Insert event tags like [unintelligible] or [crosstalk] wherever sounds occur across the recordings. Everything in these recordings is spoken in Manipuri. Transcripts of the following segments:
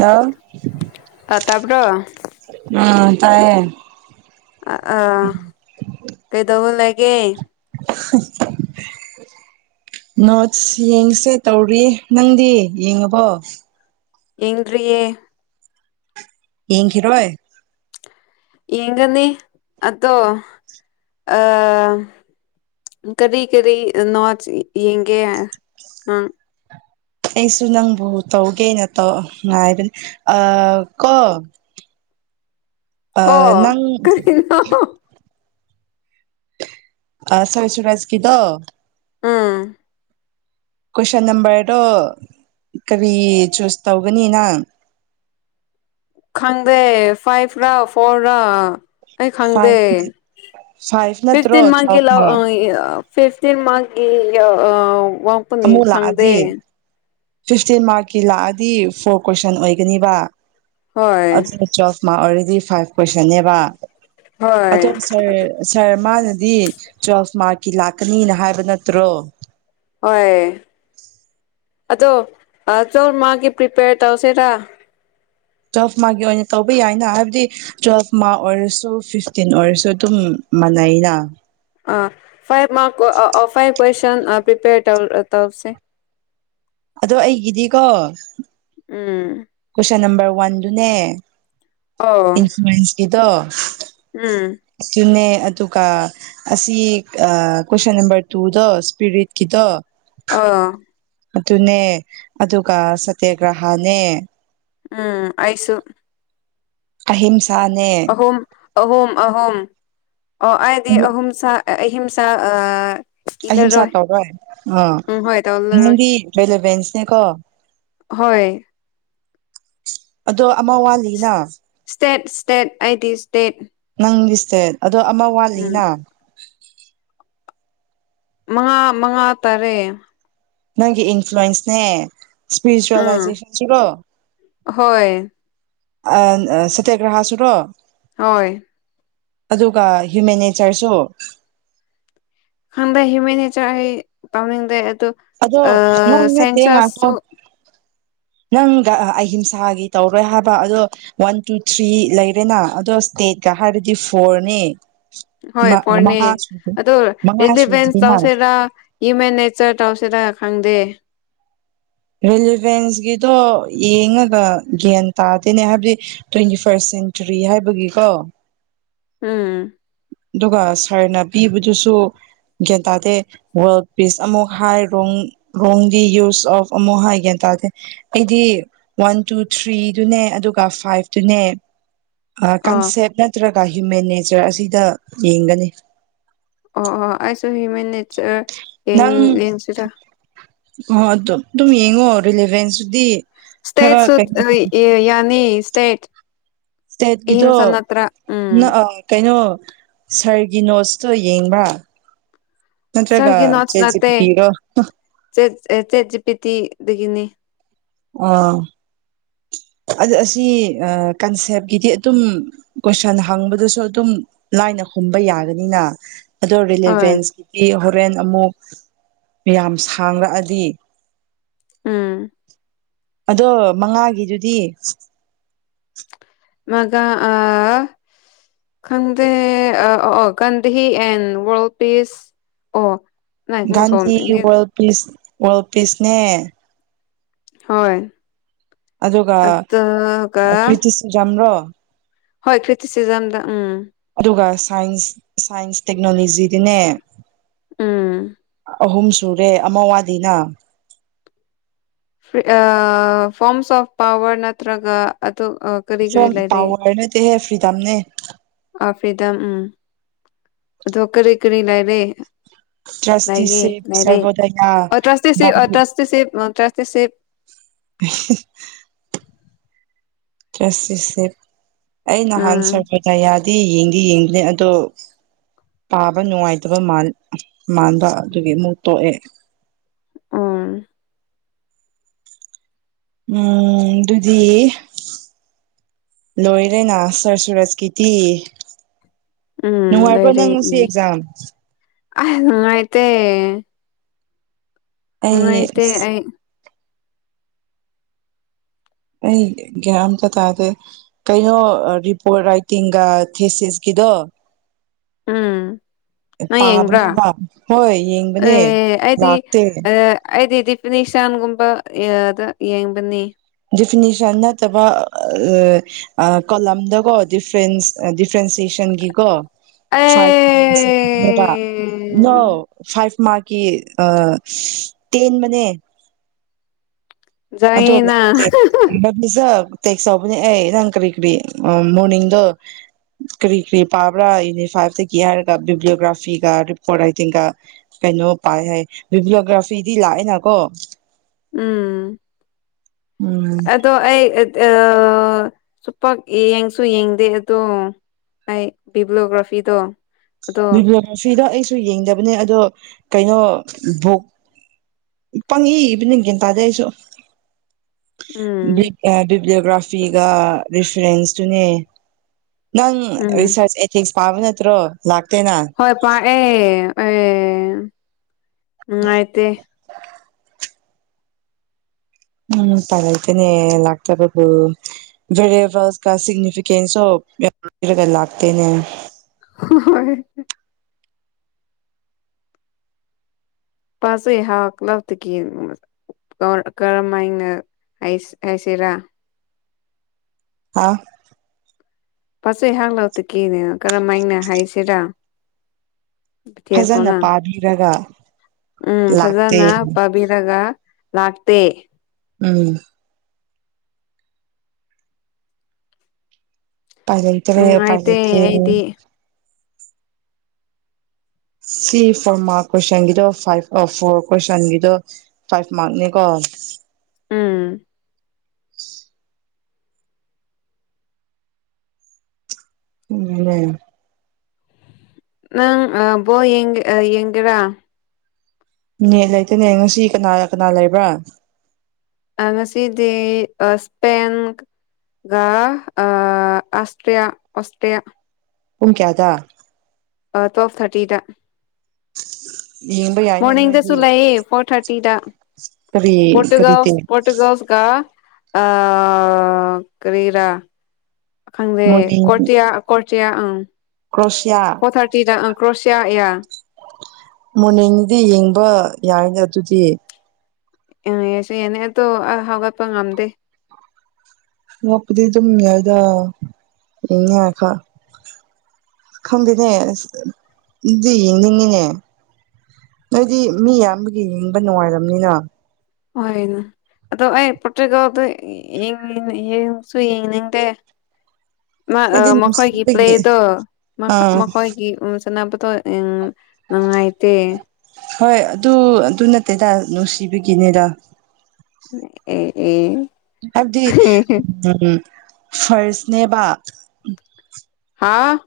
ꯂꯥꯎ ꯇꯥ ꯇꯥꯕꯔꯣ꯫ ꯑꯥ ꯇꯥꯏꯌꯦ ꯑ ꯑꯥ ꯀꯩꯗꯧꯕ ꯂꯩꯒꯦ [inaudible] ꯅꯣꯠꯁ ꯌꯦꯡꯁꯦ ꯇꯧꯔꯤ ꯅꯪꯗꯤ ꯌꯦꯡꯉꯕꯣ ꯑꯦꯡꯗꯔ꯭ꯤꯌꯦ ꯌꯦꯡꯈꯤꯔꯣꯏ ꯌꯦꯡꯒꯅꯤ ꯑꯗꯣ ꯑꯥ ꯀꯔꯤ ꯀꯔꯤ ꯅꯣꯠꯁ ꯌꯦꯡꯒꯦ ꯑꯝ ꯑꯩꯁꯨ ꯅꯪꯕꯨ ꯇꯧꯒꯦꯅ ꯇꯧ ꯉꯥꯏꯕꯅꯤ ꯑꯥ ꯀꯣ ꯀꯣ ꯑꯥ ꯅꯪ ꯀꯔꯤꯅꯣ ꯑꯥ ꯁꯥꯔ ꯁꯨꯔꯖꯀꯤꯗꯣ ꯎꯝ ꯀꯣꯏꯁꯟ ꯅꯝꯕꯔꯗꯣ ꯀꯔꯤ ꯆꯨꯁ ꯇꯧꯒꯅꯤꯅꯪ ꯈꯪꯗꯦ ꯐꯥꯏꯚ ꯔꯥ ꯐꯣꯔ ꯔꯥ ꯑꯩ ꯈꯪꯗꯦ ꯐꯥꯏꯚ ꯐꯥꯏꯚ ꯅꯠꯇ꯭ꯔꯣ ꯐꯤꯐꯇꯤꯟ ꯃꯟꯀꯤ ꯇꯨꯋꯦꯜꯐ ꯂꯧ ꯃꯥꯔꯛ ꯐꯤꯐꯇꯤꯟ ꯃꯟꯀꯤ [unintelligible] ꯑꯃꯨꯛ ꯂꯥꯛꯑꯗꯤ ꯐꯤꯐꯇꯤꯟ ꯃꯥꯔꯛꯀꯤ ꯂꯥꯛꯑꯗꯤ ꯐꯣꯔ ꯀꯣꯏꯁꯟ ꯑꯣꯏꯒꯅꯤꯕ ꯍꯣꯏ ꯑꯗꯨ ꯇ꯭ꯋꯦꯜꯐ ꯃꯥꯛ ꯑꯣꯏꯔꯗꯤ ꯐꯥꯏꯚ ꯀꯣꯏꯁꯟꯅꯦꯕ ꯑꯗꯣ ꯍꯣꯏ ꯁꯥꯔ ꯁꯥꯔ ꯃꯥꯅꯗꯤ ꯇ꯭ꯋꯦꯜꯐ ꯃꯥꯔꯛꯀꯤ ꯂꯥꯛꯀꯅꯤꯅ ꯍꯥꯏꯕ ꯅꯠꯇ꯭ꯔꯣ ꯍꯣꯏ ꯑꯗꯣ ꯇ꯭ꯋꯦꯜꯐ ꯃꯥꯛꯒꯤ ꯄ꯭ꯔꯤꯄꯦꯌꯔ ꯇꯧꯁꯤꯔꯥ ꯇ꯭ꯋꯦꯜꯐ ꯃꯥꯛꯒꯤ ꯑꯣꯏꯅ ꯇꯧꯕ ꯌꯥꯏꯅ ꯍꯥꯏꯕꯗꯤ ꯇꯨꯋꯦꯜꯐ ꯃꯥꯛ ꯑꯣꯏꯔꯁꯨ ꯐꯤꯐꯇꯤꯟ ꯑꯣꯏꯔꯁꯨ ꯑꯗꯨꯝ ꯃꯥꯟꯅꯩꯅ five mark five question prepare ꯇꯧ ꯇꯧꯁꯦ ꯑꯗꯣ ꯑꯩꯒꯤꯗꯤꯀꯣ ꯎꯝ ꯀꯣꯏꯁꯟ ꯅꯝꯕꯔ ꯋꯥꯟꯗꯨꯅꯦ ꯑꯣ ꯏꯟꯁꯨꯔꯦꯟꯁꯀꯤꯗꯣ ꯎꯝ ꯑꯗꯨꯅꯦ ꯑꯗꯨꯒ ꯑꯁꯤ ꯀꯣꯏꯁꯟ ꯅꯝꯕꯔ ꯇꯨꯗꯣ ꯁ꯭ꯄꯤꯔꯤꯠꯀꯤꯗꯣ ꯑꯥ ꯑꯗꯨꯅꯦ ꯑꯗꯨꯒ ꯁꯠꯇ꯭ꯌꯒ꯭ꯔꯍꯅꯦ ꯎꯝ ꯑꯩꯁꯨ ꯑꯍꯤꯝꯁꯥꯅꯦ ꯑꯍꯨꯝ ꯑꯍꯨꯝ ꯑꯍꯨꯝ ꯑꯣ ꯑꯩꯗꯤ ꯑꯍꯨꯝꯁꯥ ꯑꯍꯤꯝꯁꯥ ꯏꯜꯂꯔꯣꯏ ꯑꯍꯤꯡꯁꯥ ꯇꯧꯔꯣꯏ ꯑꯥ ꯎꯝ ꯍꯣꯏ ꯇꯧꯂꯔꯣꯏ ꯅꯪꯗꯤ ꯕꯦꯂꯣꯕꯦꯟꯁꯅꯦꯀꯣ ꯍꯣꯏ ꯑꯗꯣ ꯑꯃ ꯋꯥꯠꯂꯤꯅ ꯁ꯭ꯇꯦꯠ ꯁ꯭ꯇꯦꯠ ꯑꯩꯗꯤ ꯁ꯭ꯇꯦꯠ ꯅꯪꯒꯤ ꯁꯇꯦꯠ ꯑꯗꯣ ꯑꯃ ꯋꯥꯠꯂꯤꯅ ꯃꯉꯥ ꯃꯉꯥ ꯇꯥꯔꯦ ꯅꯪꯒꯤ ꯏꯟꯐ꯭ꯂꯨꯋꯦꯟꯁꯅꯦ ꯎꯝ ꯁꯄꯤꯔꯤꯆꯨꯋꯦꯜꯂꯥꯏꯖꯦꯁꯟꯁꯨꯔꯣ ꯍꯣꯏ ꯑꯦꯟ ꯁꯠꯇꯌꯒ꯭ꯔꯍꯥ ꯁꯨꯨꯔ ꯍꯣꯏ ꯑꯗꯨꯒ ꯍ꯭ꯌꯨꯃꯦꯟ ꯅꯦꯆꯔꯁꯨ ꯈꯪꯗꯦ ꯍ꯭ꯌꯨꯃꯦꯟ ꯅꯦꯆꯔ ꯑꯩ ꯇꯧꯅꯤꯡꯗꯦ ꯑꯗꯨ ꯑꯗꯣ ꯑ ꯅꯪ ꯅꯠꯇꯦ ꯉꯥꯏꯈꯣ ꯁꯦꯟꯁꯁꯁꯨ ꯅꯪꯒ ꯑꯍꯤꯝꯁꯥꯒꯤ ꯇꯧꯔꯣꯏ ꯍꯥꯏꯕ ꯑꯗꯣ ꯋꯥꯟ ꯇꯨ ꯊ꯭ꯔꯤ ꯂꯩꯔꯦꯅ ꯑꯗꯣ ꯁꯇꯦꯠꯀ ꯍꯥꯏꯔꯗꯤ ꯐꯣꯔꯅꯤ ꯍꯣꯏ ꯐꯣꯔꯅꯦ ꯑꯗ ꯃꯉꯥ ꯏꯟꯗꯤꯐꯦꯟꯁ ꯁꯨꯗ꯭ꯔꯤꯅ ꯇꯧꯁꯦꯔꯥ ꯍ꯭ꯌꯨꯃꯦꯟ ꯅꯦꯆꯔ ꯇꯧꯁꯤꯔ ꯈꯪꯗꯦ ꯔꯤꯂꯤꯚꯦꯟꯁꯀꯤꯗꯣ ꯌꯦꯡꯉꯒ ꯒ꯭ꯌꯥꯟ ꯇꯥꯗꯦꯅꯦ ꯍꯥꯏꯕꯗꯤ ꯇ꯭ꯋꯦꯟꯇꯤ ꯐꯥꯔꯁ ꯁꯦꯟꯆꯨꯔꯤ ꯍꯥꯏꯕꯒꯤꯀꯣ ꯎꯝ ꯑꯗꯨꯒ ꯁꯥꯔꯅ ꯄꯤꯕꯗꯨꯁꯨ ꯒ꯭ꯌꯥꯟ ꯇꯥꯗꯦ ꯋꯥꯔꯜ ꯄꯤꯁ ꯑꯃꯨꯛ ꯍꯥꯏ ꯔꯣꯡ ꯔꯣꯡꯗꯤ ꯌꯨꯁ ꯑꯣꯐ ꯑꯃꯨꯛ ꯍꯥꯏ ꯌꯥꯟ ꯇꯥꯗꯦ ꯑꯩꯗꯤ ꯋꯥꯟ ꯇꯨ ꯊ꯭ꯔꯤꯗꯨꯅꯦ ꯑꯗꯨꯒ ꯐꯥꯏꯞꯇꯨꯅꯦ ꯑ ꯑꯣ ꯀꯟꯁꯦꯞ ꯅꯠꯇ꯭ꯔꯒ ꯍ꯭ꯌꯨꯃꯦꯟ ꯅꯦꯆꯔ ꯑꯁꯤꯗ ꯌꯦꯡꯒꯅꯤ ꯑ ꯑ ꯑꯩꯁꯨ ꯍ꯭ꯌꯨꯃꯦꯟ ꯅꯦꯆꯔ ꯌꯦꯡ ꯅꯪ ꯌꯦꯡꯁꯤꯔ ꯑ ꯑꯗꯨ ꯑꯗꯨꯝ ꯌꯦꯡꯉꯣ ꯔꯤꯂꯦꯚꯦꯟꯁꯇꯨꯗꯤ ꯈꯔ ꯁ꯭ꯇꯦꯠꯁꯨ ꯀꯩꯅꯣ [unintelligible] ꯌꯥꯅꯤ ꯁ꯭ꯇꯦꯠ ꯑꯍꯤꯝꯁꯥ ꯁ꯭ꯇꯦꯇꯀꯤꯗꫭ ꯅꯠꯇ꯭ꯔ ꯅ ꯎꯝ ꯑꯪ ꯀꯩꯅꯣ ꯁꯥꯔꯒꯤ ꯅꯣꯠꯁꯇꯣ ꯌꯦꯡꯕ꯭ꯔ ꯅꯠꯇ꯭ꯔꯒ ꯁꯥꯔꯒꯤ ꯅꯣꯠꯁ ꯆꯦꯠ ꯖꯤ ꯄꯤ ꯅꯠꯇꯦ ꯇꯤꯔꯣ ꯆꯦꯠ ꯆꯦꯠ ꯖꯤ ꯄꯤ ꯇꯤꯗꯒꯤꯅꯤ ꯑ ꯑꯗꯨ ꯑꯁꯤ ꯀꯟꯁꯦꯞꯀꯤꯗꯤ ꯑꯗꯨꯝ ꯀꯣꯏꯁꯟ ꯍꯪꯕꯗꯁꯨ ꯑꯗꯨꯝ ꯂꯥꯏꯅ ꯈꯨꯝꯕ ꯌꯥꯒꯅꯤꯅ ꯑꯗꯨ ꯍꯣꯏ ꯔꯤꯂꯤꯚꯦꯟꯁꯇꯤ ꯍꯣꯔꯦꯟ ꯑꯃꯨꯛ ꯌꯥꯝ ꯁꯥꯡꯔꯛꯑꯗꯤ ꯎꯝ ꯑꯗꯣ ꯃꯉꯥꯒꯤꯗꯨꯗꯤ ꯃꯒ ꯑꯥ ꯈꯪꯗꯦ [unintelligible] ꯒꯥꯟꯙꯤ ꯑꯦꯟ ꯋꯥꯔꯜ ꯄꯤꯁ ꯑꯣ ꯥꯒꯥꯟꯙꯤ ꯋꯥꯔꯜ ꯄꯤꯁ ꯋꯥꯔꯜ ꯄꯤꯁꯅꯦ ꯍꯣꯏ ꯑꯗꯨꯒ ꯑꯗꯨꯒ ꯄ꯭ꯔꯤꯇꯤꯖꯝꯔꯣ ꯍꯣꯏ ꯀ꯭ꯔꯤꯇꯤꯁꯤꯖꯝꯗ ꯎꯝ ꯑꯗꯨꯒ ꯁꯥꯏꯟꯁ ꯁꯥꯏꯟꯁ ꯇꯦꯛꯅꯣꯂꯣꯖꯤꯗꯅꯦ ꯎꯝ ꯑꯍꯨꯝ ꯁꯨꯔꯦ ꯑꯃ ꯋꯥꯠꯂꯤꯅ ꯑ ꯐꯣꯝꯁ ꯑꯣꯐ ꯄꯥꯋꯔ ꯅꯠꯇ꯭ꯔꯒ ꯑꯗꯨ ꯑ ꯐꫭꯝ ꯄꯋꯥꯔ ꯅꯠꯇꯦꯍꯦ ꯐ꯭ꯔꯤꯗꯝꯅꯦ ꯑꯥ ꯐ꯭ꯔꯤꯗꯝ ꯎꯝ ꯑꯗꯨ ꯀꯔꯤ ꯀꯔꯤ ꯂꯩꯔꯤ ꯇ꯭ꯔꯁꯇꯤꯁꯤꯞ ꯂꯩꯌꯦ ꯁꯔꯚꯣꯗꯌꯥ ꯒꯥꯟꯙꯤ [unintelligible] [unintelligible] [unintelligible] ꯑꯩ ꯅꯍꯥꯟ ꯎꯝ [unintelligible] ꯌꯥꯗꯤ ꯌꯦꯡꯗꯤ ꯌꯦꯡꯕꯅꯦ ꯑꯗꯣ ꯄꯥꯕ ꯅꯨꯡꯉꯥꯏꯇꯕ ꯃꯥꯟꯕ ꯑꯗꯨꯒꯤ ꯑꯃꯨꯛ ꯇꯣꯛꯑꯦ ꯎꯝ ꯎꯝ ꯗꯨꯗꯤ ꯂꯣꯏꯔꯦꯅ ꯁꯥꯔ ꯁꯨꯔꯁꯀꯤꯗꯤ ꯎꯝ ꯅꯨꯡꯉꯥꯏꯕ꯭ꯔꯣ ꯅꯪ ꯉꯁꯤ ꯑꯦꯛꯖꯥꯝ ꯑꯥ‌ ꯅꯨꯡꯉꯥꯏꯇꯦ ꯑꯩ ꯅꯨꯡꯉꯥꯏꯇꯦ ꯑꯩ ꯑꯩ ꯒ꯭ꯌꯥꯟ ꯑꯝꯇ ꯇꯥꯗꯦ ꯀꯩꯅꯣ ꯔꯤꯄꯣꯔꯠ ꯔꯥꯏꯇꯤꯡꯒ ꯊꯦꯁꯤꯁꯀꯤꯗꯣ ꯎꯝ ꯅꯪꯏ ꯌꯦꯡꯕ꯭ꯔ ꯄꯥꯕꯅꯦꯕ ꯍꯣꯏ ꯌꯦꯡꯕꯅꯦ ꯑꯦ ꯑꯩꯗꯤ ꯂꯥꯛꯇꯦ [unintelligible] ꯑꯩꯗꯤꯗꯤ ꯅꯤꯁꯥꯟꯒꯨꯝꯕ ꯌꯥꯗ ꯌꯦꯡꯕꯅꯤ ꯗꯤꯐꯤꯅꯤꯁꯟ ꯅꯠꯇꯕ ꯑ ꯑꯥ ꯀꯂꯝꯗꯀꯣ ꯗꯤꯐ꯭ꯔꯦꯟꯁ ꯗꯤꯐ꯭ꯔꯦꯟꯁꯦꯁꯟꯒꯤꯀꯣ ꯑꯦ ꯐꯥꯏꯚ [unintelligible] ꯅꯣ ꯐꯥꯏꯚ ꯃꯥꯛ ꯀꯤ ꯑꯥ ꯇꯦꯟꯕꯅꯦ ꯑꯗꯣ ꯖꯪꯉꯤꯅ ꯂꯥꯛꯇꯦ [unintelligible] ꯔꯤꯖꯔꯕ ꯇꯦꯛꯁ ꯌꯥꯎꯕꯅꯦ ꯑꯩ ꯅꯪ ꯀ꯭ꯔꯤ ꯀ꯭ꯔꯤ ꯃꯣꯔꯅꯤꯡꯗꯣ ꯀ꯭ꯔꯤ ꯀ꯭ꯔꯤ ꯄꯥꯕ꯭ꯔꯥ ꯌꯨꯅꯤꯠ ꯐꯥꯏꯚꯇꯒꯤ ꯍꯥꯏꯔꯒ ꯚꯤꯗꯤꯑꯣꯒ꯭ꯔꯥꯐꯤꯒ ꯔꯤꯄꯣꯔꯠ ꯔꯥꯏꯇꯤꯡꯒ ꯀꯩꯅꯣ ꯄꯥꯏ ꯍꯥꯏ ꯚꯤꯕ꯭ꯂꯤꯌꯣꯒ꯭ꯔꯥꯐꯤꯗꯤ ꯂꯥꯛꯑꯦꯅꯀꯣ ꯎꯝ ꯎꯝ ꯑꯗꯣ ꯑꯩ ꯑ ꯁꯨꯄꯛ ꯌꯦꯡꯁꯨ ꯌꯦꯡꯗꯦ ꯑꯗꯣ ꯑꯩ ꯕꯤꯕ꯭ꯂꯣꯒ꯭ꯔꯥꯐꯤꯗꯣ ꯑꯗꯣ ꯕꯤꯕ꯭ꯂꯣꯒ꯭ꯔꯥꯐꯤꯗꯣ ꯑꯩꯁꯨ ꯌꯦꯡꯗꯕꯅꯦ ꯑꯗꯣ ꯀꯩꯅꯣ ꯚꯣꯛ ꯄꯪꯏ ꯏꯕꯅꯤ ꯒ꯭ꯌꯥꯟ ꯇꯥꯗꯦ ꯑꯩꯁꯨ ꯎꯝ ꯕꯤꯛ ꯑ ꯕꯤꯕ꯭ꯂꯤꯌꯣꯒ꯭ꯔꯥꯐꯤꯒ ꯔꯤꯐ꯭ꯔꯦꯟꯁꯇꯨꯅꯦ ꯅꯪ ꯎꯝ ꯔꯤꯁꯥꯔꯁ ꯑꯦꯊꯤꯛꯁ ꯄꯥꯕ ꯅꯠꯇ꯭ꯔꯣ ꯂꯥꯛꯇꯦꯅ ꯍꯣꯏ ꯄꯥꯛꯑꯦ ꯑꯩꯪ ꯅꯨꯡꯉꯥꯏꯇꯦ ꯎꯝ ꯎꯄꯥꯏ ꯂꯩꯇꯦꯅꯦ ꯂꯥꯛꯇꯕꯕꯨ ꯚꯦꯔꯤꯌꯦꯕꯜꯁꯀ ꯁꯤꯒꯅꯤꯐꯤꯀꯦꯟꯁꯣ ꯌꯥꯝꯔꯤꯒ ꯂꯥꯛꯇꯦꯅꯦ [unintelligible] [unintelligible] ꯀ ꯀꯔꯝꯃꯥꯏꯅ ꯍꯥꯏꯁ ꯍꯥꯏꯁꯤꯔꯥ ꯍꯥꯎ [unintelligible] ꯀꯔꯝ ꯃꯥꯏꯅ ꯍꯥꯏꯁꯤꯔꯥ ꯐꯖꯅ [unintelligible] ꯄꯥꯕꯤꯔꯒ ꯎꯝ ꯂꯥꯛꯇꯦ ꯐꯖꯟꯅ ꯄꯥꯕꯤꯔꯒ ꯂꯥꯛꯇꯦ ꯎꯝ ꯎꯄꯥꯏ ꯂꯩꯇ꯭ꯔꯦ ꯎꯄꯥꯏ ꯅꯨꯡꯉꯥꯏꯇꯦ ꯂꯩꯇ꯭ꯔꯦ ꯑꯩꯗꯤ ꯁꯤ ꯐꯣꯔ ꯃꯥꯔ ꯀꯣꯏꯁꯟꯒꯤꯗꯣ ꯐꯥꯏꯚ ꯐꯣꯔ ꯀꯣꯏꯁꯟꯒꯤꯗꯣ ꯐꯥꯏꯚ ꯃꯥꯔꯛꯅꯤꯀꯣ ꯎꯝ ꯎꯝꯅꯦ ꯅꯪ ꯑꯥ ꯕꯣꯟ ꯌꯦꯡ ꯑ ꯌꯦꯡꯒꯦꯔꯥ ꯅꯦꯠ ꯂꯩꯇꯅꯦ ꯉꯁꯤ ꯀꯅꯥ ꯀꯅꯥ ꯂꯩꯕ꯭ꯔꯥ ꯑ ꯉꯁꯤꯗꯤ ꯑ ꯁ꯭ꯄꯦꯟ ꯒ ꯑ ꯑꯁꯇ꯭ꯔꯤꯌꯥ ꯑꯣꯁꯇ꯭ꯔꯤꯌꯥ ꯄꯨꯡ ꯀ꯭ꯌꯥꯗ ꯑ ꯇ꯭ꯋꯦꯜꯞ ꯊꯔꯇꯤꯗ [inaudible] ꯌꯦꯡꯕꯩ ꯃꯣꯔꯅꯤꯡꯗꯁꯨ ꯂꯩꯌꯦ ꯐꯣꯔ ꯊꯥꯔꯇꯤꯗ ꯀꯔꯤ ꯀꯔꯤ ꯄꯣꯔꯇꯨꯒꯜꯁ ꯄꯣꯠ ꯇꯨꯒꯜꯁ ꯀ ꯑꯥ ꯀꯔꯤꯔꯥ ꯈꯪꯗꯦ ꯃꯣꯔꯅꯤꯡ ꯀꯣꯔꯇ꯭ꯌꯥ ꯀꯣꯔꯇ꯭ꯌꯥ ꯑꯪ ꯀ꯭ꯔꯣꯁꯤꯌꯥ ꯐꯣꯔ ꯊꯥꯔꯇꯤꯗ ꯑ ꯀ꯭ꯔꯣꯁꯤꯌꯥ ꯌꯥ ꯃꯣꯔꯅꯤꯡꯗꯤ ꯌꯦꯡꯕ ꯌꯥꯏꯅꯦ ꯑꯗꯨꯗꯤ [unintelligible] ꯑꯗꯣ ꯑꯩ ꯍꯧꯒꯠꯄ ꯉꯝꯗꯦ ꯅꯣꯛꯄꯗꯤ ꯑꯗꯨꯝ ꯌꯥꯏꯗ [unintelligible] ꯈꯪꯗꯦꯅꯦ ꯑꯁ ꯑꯗꯨꯗꯤ ꯌꯦꯡꯅꯤꯡꯉꯤꯅꯦ ꯅꯣꯏꯗꯤ ꯃꯤ ꯌꯥꯝꯕꯒꯤ ꯌꯦꯡꯕ ꯅꯨꯡꯉꯥꯏꯔꯝꯅꯤꯅ ꯍꯣꯏꯅꯦ ꯑꯗꯣ ꯑꯩ ꯄꯣꯇꯨꯀꯜꯗꯣ ꯌꯦꯡ ꯌꯦꯡꯁꯨ ꯌꯦꯡꯅꯤꯡꯗꯦ ꯃꯥ ꯑ ꯑꯩꯗꯤ ꯃꯈꯣꯏꯒꯤ ꯅꯨꯡꯁꯤꯕꯒꯤ ꯄ꯭ꯂꯦꯠꯗꯣ ꯃ ꯑꯥ ꯃꯈꯣꯏꯒꯤ ꯎ [unintelligible] ꯎꯝ ꯅꯨꯡꯉꯥꯏꯇꯦ ꯍꯣꯏ ꯑꯗꯨ ꯑꯗꯨ ꯅꯠꯇꯦꯗ ꯅꯨꯡꯁꯤꯕꯒꯤꯅꯦꯗ ꯑꯦ ꯑꯦ ꯑꯗꯨꯗꯤ ꯎꯝ ꯐ꯭ꯔꯁꯅꯦꯕ ꯍꯥꯥ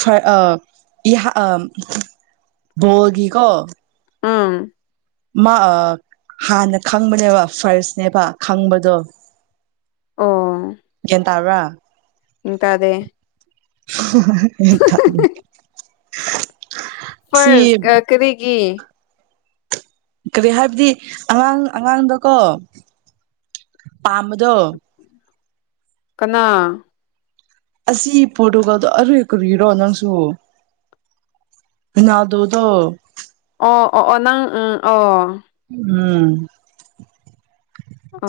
ꯍꯣꯏ ꯑ ꯌꯥ ꯑ ꯕꯣꯜꯒꯤꯀꯣ ꯎꯝ ꯃꯥ ꯍꯥꯟꯅ ꯈꯪꯕꯅꯦꯕ ꯐꯥꯔꯁꯅꯦꯕ ꯈꯪꯕꯗꯣ ꯑꯣ ꯒꯌ꯭ꯥꯟ ꯇꯥꯕ꯭ꯔꯥ ꯎꯝ ꯇꯥꯗꯦ [unintelligible] ꯐ꯭ꯔꯁ ꯑ ꯀꯔꯤꯒꯤ ꯀꯔꯤ ꯍꯥꯏꯕꯗꯤ ꯑꯉꯥꯡ ꯑꯉꯥꯡꯗꯀꯣ ꯄꯥꯝꯕꯗꯣ ꯀꯅꯥ ꯑꯁꯤ ꯄꯣꯔꯇꯨꯒꯥꯜꯗꯣ ꯑꯔꯦ ꯀꯔꯤꯔꯣ ꯅꯪꯁꯨ ꯔꯣꯅꯥꯜꯗꯣꯗꯣ ꯑꯣ ꯑꯣ ꯑꯣ ꯅꯪ ꯎꯝ ꯑꯣ ꯎꯝ ꯎꯝ ꯑ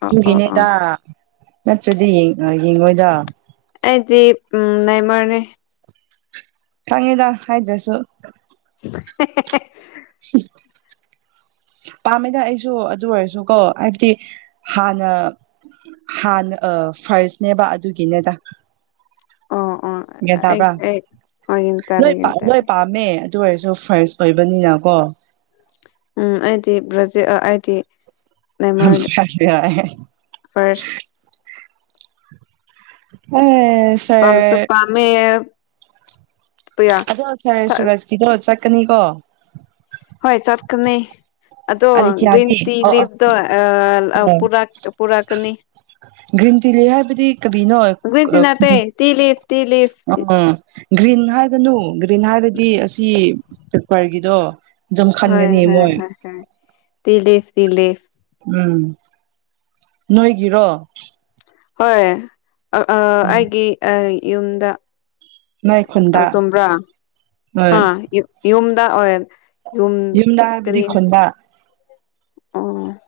ꯑꯣ [unintelligible] ꯑꯣ [unintelligible] ꯅꯠꯇ꯭ꯔꯗꯤ ꯌꯦꯡ ꯌꯦꯡꯉꯣꯏꯗ ꯑꯩꯗꯤ ꯎꯝ ꯅꯦꯃꯔꯅꯦ ꯈꯪꯉꯦꯗ ꯍꯥꯏꯗ꯭ꯔꯁꯨ [unintelligible] ꯁꯤ ꯄꯥꯝꯃꯦꯗ ꯑꯩꯁꯨ ꯑꯗꯨ ꯑꯣꯏꯔꯁꯨꯀꯣ ꯍꯥꯏꯕꯗꯤ ꯍꯥꯟꯅ ꯍꯥꯟꯅ ꯑ ꯐ꯭ꯔꯥꯁꯅꯦꯕ ꯑꯗꯨꯒꯤꯅꯦꯗ ꯑꯣ ꯑꯣ ꯒ꯭ꯌꯥꯟ ꯑꯩ ꯇꯥꯕ꯭ꯔꯥ ꯑꯩ ꯒ꯭ꯌꯥꯟ ꯇꯥꯔꯦ ꯂꯣꯏ ꯒ꯭ꯌꯥꯟ ꯇꯥꯔꯦ ꯂꯣꯏ ꯄꯥꯝꯃꯦ ꯑꯗꯨ ꯑꯣꯏꯔꯁꯨ ꯐ꯭ꯔꯁ ꯑꯣꯏꯕꯅꯤꯅ ꯀꯣ ꯎꯝ ꯑꯩꯗꯤ ꯕ꯭ꯔꯖꯤꯜ ꯑ ꯑꯩꯗꯤ [unintelligible] ꯑꯩ ꯐ꯭ꯔꯁ ꯍꯣꯏ ꯄꯥꯝꯁꯨ ꯄꯥꯝꯃꯦ ꯑꯗꯣ ꯁꯔ ꯁꯨꯔꯖꯀꯤꯗꯣ ꯆꯠꯀꯅꯤꯀꯣ ꯍꯣꯏ ꯆꯠꯀꯅꯤ ꯑꯗꯣ ꯒ꯭ꯔꯤꯟ ꯑꯂꯤꯊꯤꯌꯥꯗꯤ ꯇꯤ ꯑꯣ ꯑꯣ ꯂꯤꯚꯇꯣ ꯑ ꯄꯨꯔꯛ ꯄꯨꯔꯛꯀꯅꯤ ꯭ꯔꯤꯟ ꯇꯤ ꯂꯤ ꯍꯥꯏꯕꯗꯤ ꯀꯕꯤꯅꯣ ꯒꯔ꯭ꯤ꯭ꯟ ꯇꯤ ꯅꯠꯇꯦ ꯇꯤ ꯂꯤꯞ ꯑꯣ ꯒ꯭ꯔꯤꯟ ꯍꯥꯏꯒꯅꯨ ꯒ꯭ꯔꯤꯟ ꯍꯥꯏꯕꯥꯗꯤ ꯑꯁꯤ ꯄꯦꯄꯥꯔꯒꯤ ꯑꯗꯣ ꯑꯗꯨꯝ ꯈꯟꯒꯅꯤ ꯃꯣꯏ ꯑꯇꯥꯏ ꯇꯤꯂꯦꯐ ꯇꯤꯂꯦꯐ ꯎꯝ ꯅꯣꯏꯒꯤꯔꯣ ꯍꯣꯏ ꯑ ꯑ ꯎꯝ ꯑꯩꯒꯤ ꯑ ꯌꯨꯝꯗ ꯅꯣꯏ ꯑ ꯈꯨꯟꯗ ꯆꯨꯝꯕꯔ ꯍꯣꯏ ꯑ ꯌꯨ ꯌꯨꯝꯗ ꯑꯣꯏ ꯌꯨꯝ ꯀꯔꯤ ꯕꯥ ꯑꯣ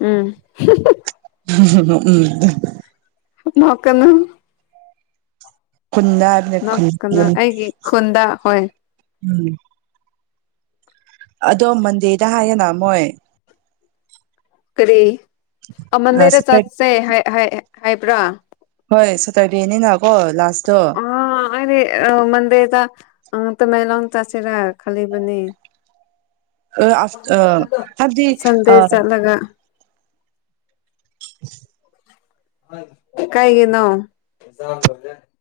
ꯎꯝ ꯎꯝ ꯅꯣꯛꯀꯥꯅꯨ ꯈꯨꯝꯗ ꯍꯥꯏꯕꯥꯅꯤ ꯈꯨꯟ ꯅꯣꯛꯀꯅꯨ ꯌꯨꯝ ꯑꯩꯒꯤ ꯈꯨꯟꯗ ꯍꯣꯏ ꯎꯝ ꯑꯗꯣ ꯃꯟꯗꯦꯗ ꯍꯥꯏꯌꯦꯅ ꯃꯣꯏ ꯀꯔꯤ ꯑ ꯑꯃꯟꯗꯦꯗ ꯆꯠꯁꯦ ꯍꯥꯏ ꯍꯥꯏ ꯍꯥꯏꯕ꯭ꯔꯥ ꯍꯣꯏ ꯁꯇꯔꯗꯦꯅꯤꯅꯀꯣ ꯂꯥꯁꯇꯣ ꯑ ꯑꯩꯗꯤ ꯑ ꯃꯟꯗꯦꯗ ꯑ ꯇꯃꯦꯂꯣꯡ ꯆꯠꯁꯦꯔ ꯈꯜꯂꯤꯕꯅꯤ ꯑ ꯑ ꯍꯥꯏꯕꯗꯤ ꯁꯟꯗꯦ ꯑ ꯆꯠꯂꯒ [unintelligible] ꯀꯩꯒꯤꯅꯣ